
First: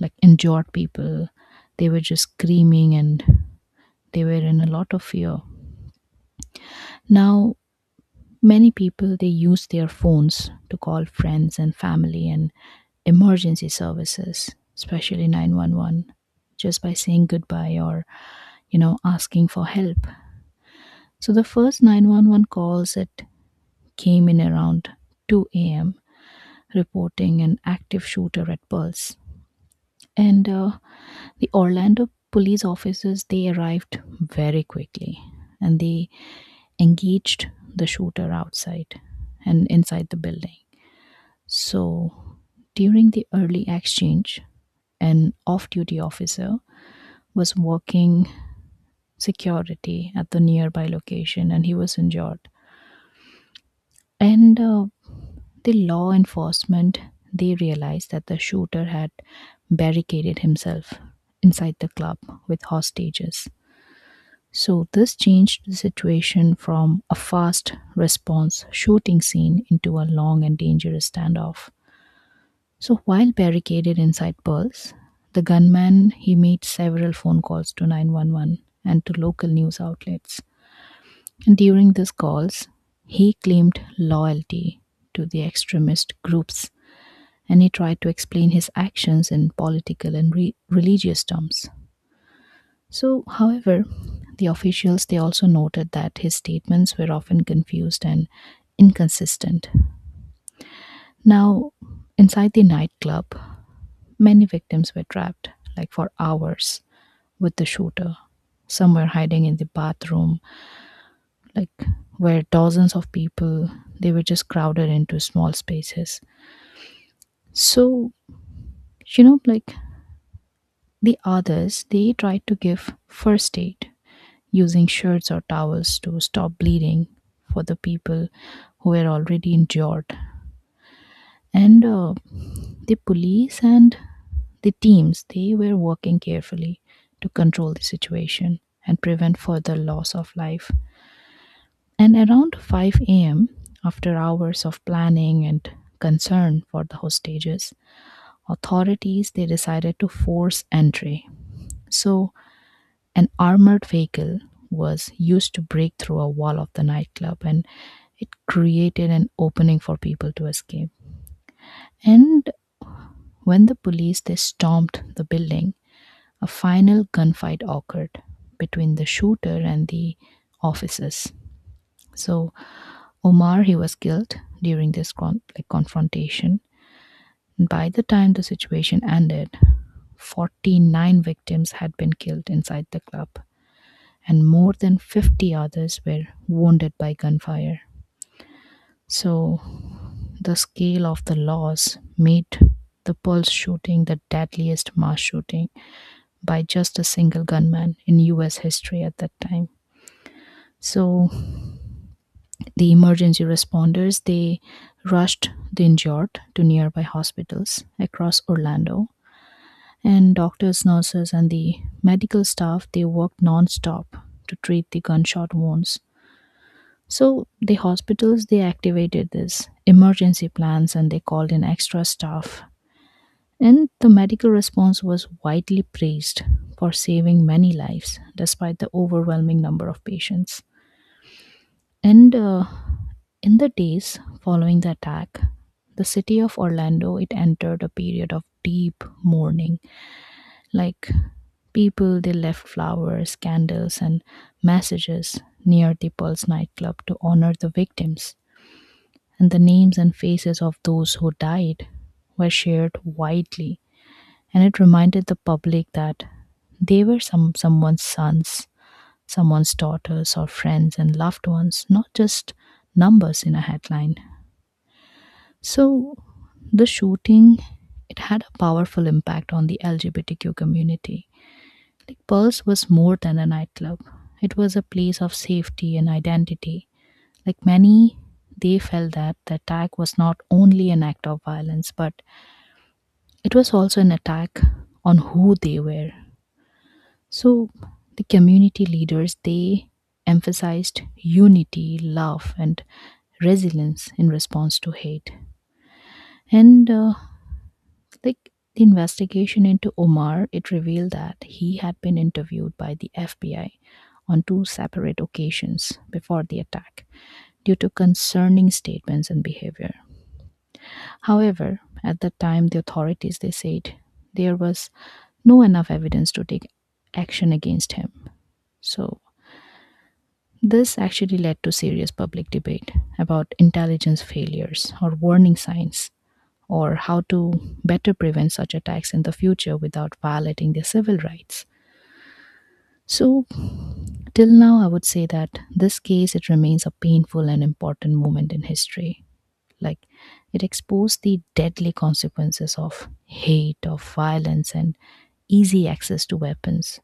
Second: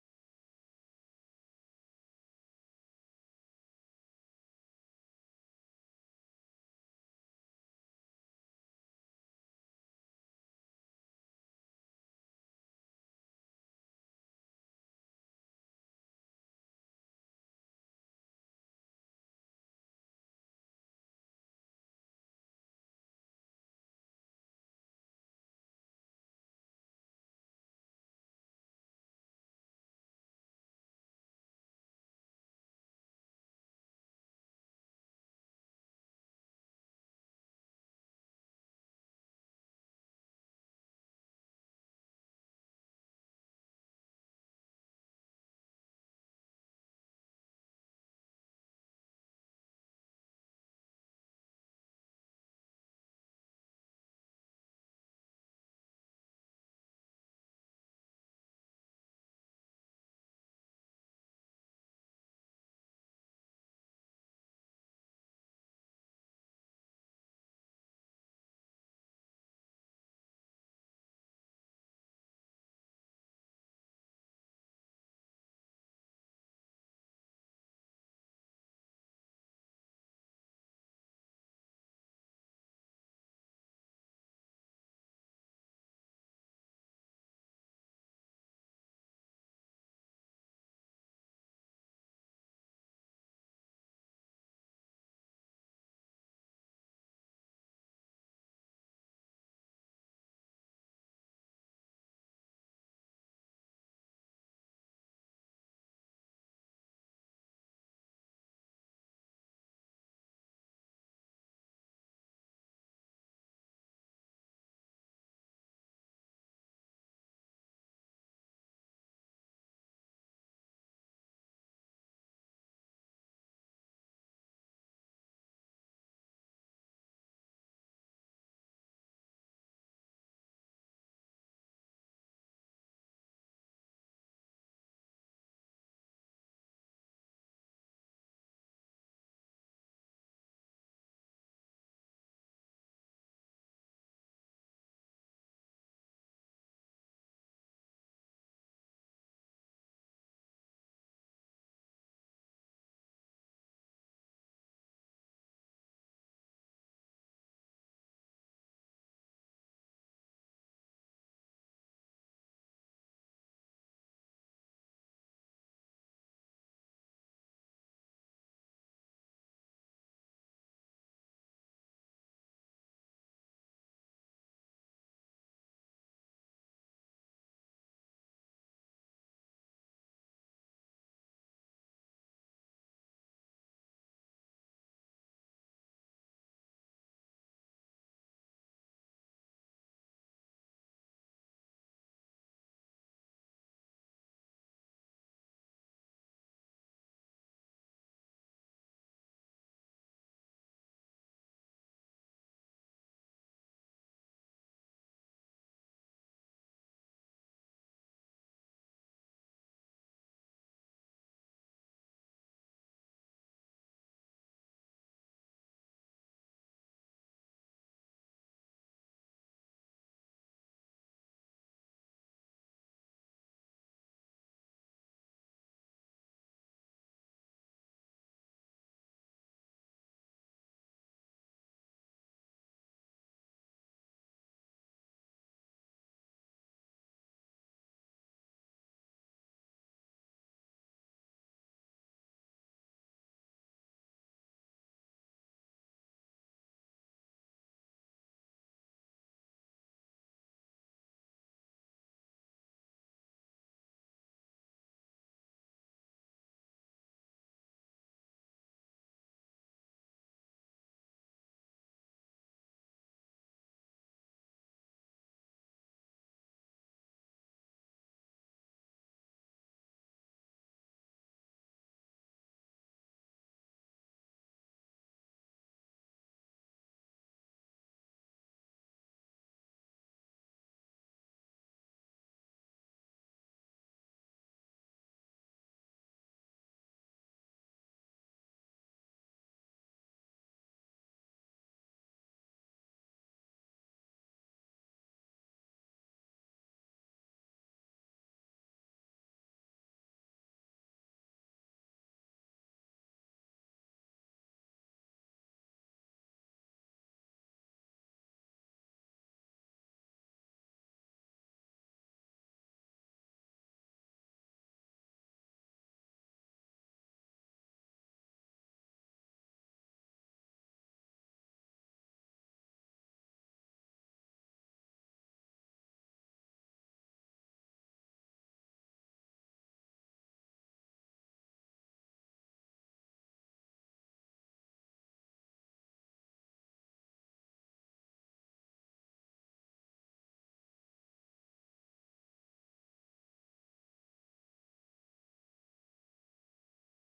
[SPEAKER 2] like injured people. They were just screaming and they were in a lot of fear. Now many people they use their phones to call friends and family and emergency services, especially 911, just by saying goodbye or asking for help. So the first 911 calls that came in around 2 a.m. reporting an active shooter at Pulse. And The Orlando police officers they arrived very quickly and they engaged the shooter outside and inside the building. So during the early exchange, an off duty officer was working security at the nearby location and he was injured. And The law enforcement, they realized that the shooter had barricaded himself inside the club with hostages. So this changed the situation from a fast response shooting scene into a long and dangerous standoff. So, while barricaded inside Pearls, the gunman he made several phone calls to 911 and to local news outlets, and during these calls, he claimed loyalty to the extremist groups and he tried to explain his actions in political and religious terms. So, however, the officials they also noted that his statements were often confused and inconsistent. Now, inside the nightclub, many victims were trapped like for hours with the shooter. Some were hiding in the bathroom, like where dozens of people they were just crowded into small spaces. So, like, the others they tried to give first aid using shirts or towels to stop bleeding for the people who were already injured. And the police and the teams they were working carefully to control the situation and prevent further loss of life. And around 5 a.m., after hours of planning and concern for the hostages, authorities they decided to force entry. So an armored vehicle was used to break through a wall of the nightclub and it created an opening for people to escape. And when the police they stormed the building, a final gunfight occurred between the shooter and the officers. So Omar, he was killed during this like confrontation. By the time the situation ended, 49 victims had been killed inside the club, and more than 50 others were wounded by gunfire. So the scale of the loss made the Pulse shooting the deadliest mass shooting by just a single gunman in US history at that time. So the emergency responders they rushed the injured to nearby hospitals across Orlando, and doctors, nurses, and the medical staff they worked non-stop to treat the gunshot wounds. So the hospitals they activated this emergency plans and they called in extra staff. And the medical response was widely praised for saving many lives despite the overwhelming number of patients. And In the days following the attack, the city of Orlando it entered a period of deep mourning. Like people they left flowers, candles and messages near the Pulse nightclub to honor the victims. And the names and faces of those who died were shared widely and it reminded the public that they were someone's sons, someone's daughters or friends and loved ones, not just numbers in a headline. So the shooting it had a powerful impact on the LGBTQ community. Like Pulse was more than a nightclub. It was a place of safety and identity. Like many, they felt that the attack was not only an act of violence, but it was also an attack on who they were. So the community leaders they emphasized unity, love, and resilience in response to hate. And Like the investigation into Omar, it revealed that he had been interviewed by the FBI on two separate occasions before the attack due to concerning statements and behavior. However, at the time the authorities they said there was no enough evidence to take action against him. So this actually led to serious public debate about intelligence failures or warning signs or how to better prevent such attacks in the future without violating their civil rights. So, till now, I would say that this case it remains a painful and important moment in history. Like it exposed the deadly consequences of hate, of violence, and easy access to weapons,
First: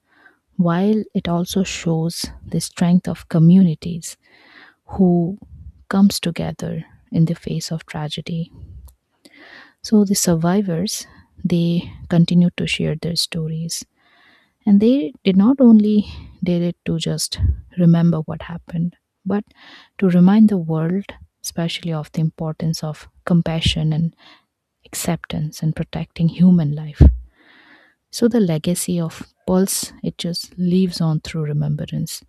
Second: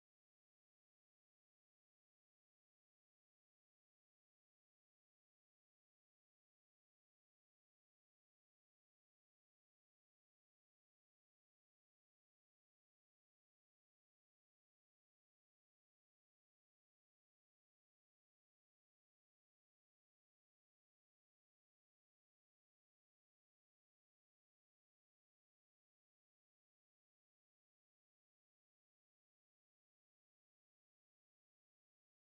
[SPEAKER 2] while it also shows the strength of communities who comes together in the face of tragedy. So the survivors, they continued to share their stories. And they did not only did it to just remember what happened, but to remind the world, especially of the importance of compassion and acceptance and protecting human life. So the legacy of Pulse, it just lives on through remembrance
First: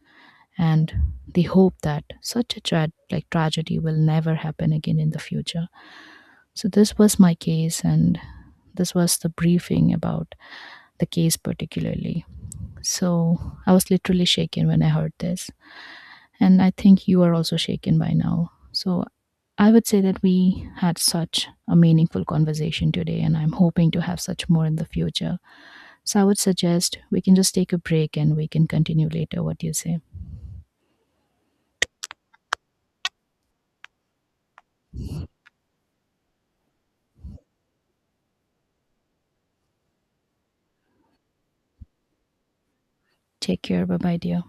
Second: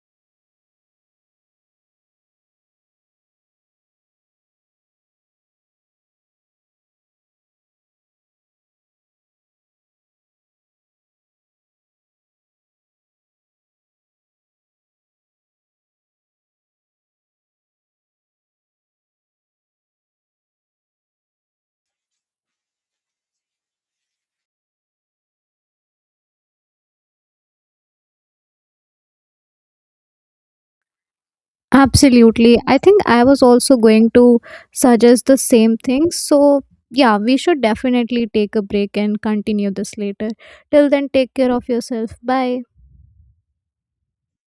[SPEAKER 2] and the hope that such a like tragedy will never happen again in the future. So this was my case, and this was the briefing about the case particularly. So I was literally shaken when I heard this, and I think you are also shaken by now. So I would say that we had such a meaningful conversation today, and I'm hoping to have such more in the future. So I would suggest we can just take a break and we can continue later. What do you say?
[SPEAKER 1] Absolutely. I think I was also going to suggest the same thing. So, yeah, we should definitely take a break and continue this later. Till then, take care of yourself. Bye.
[SPEAKER 2] Take care. Bye bye, dear.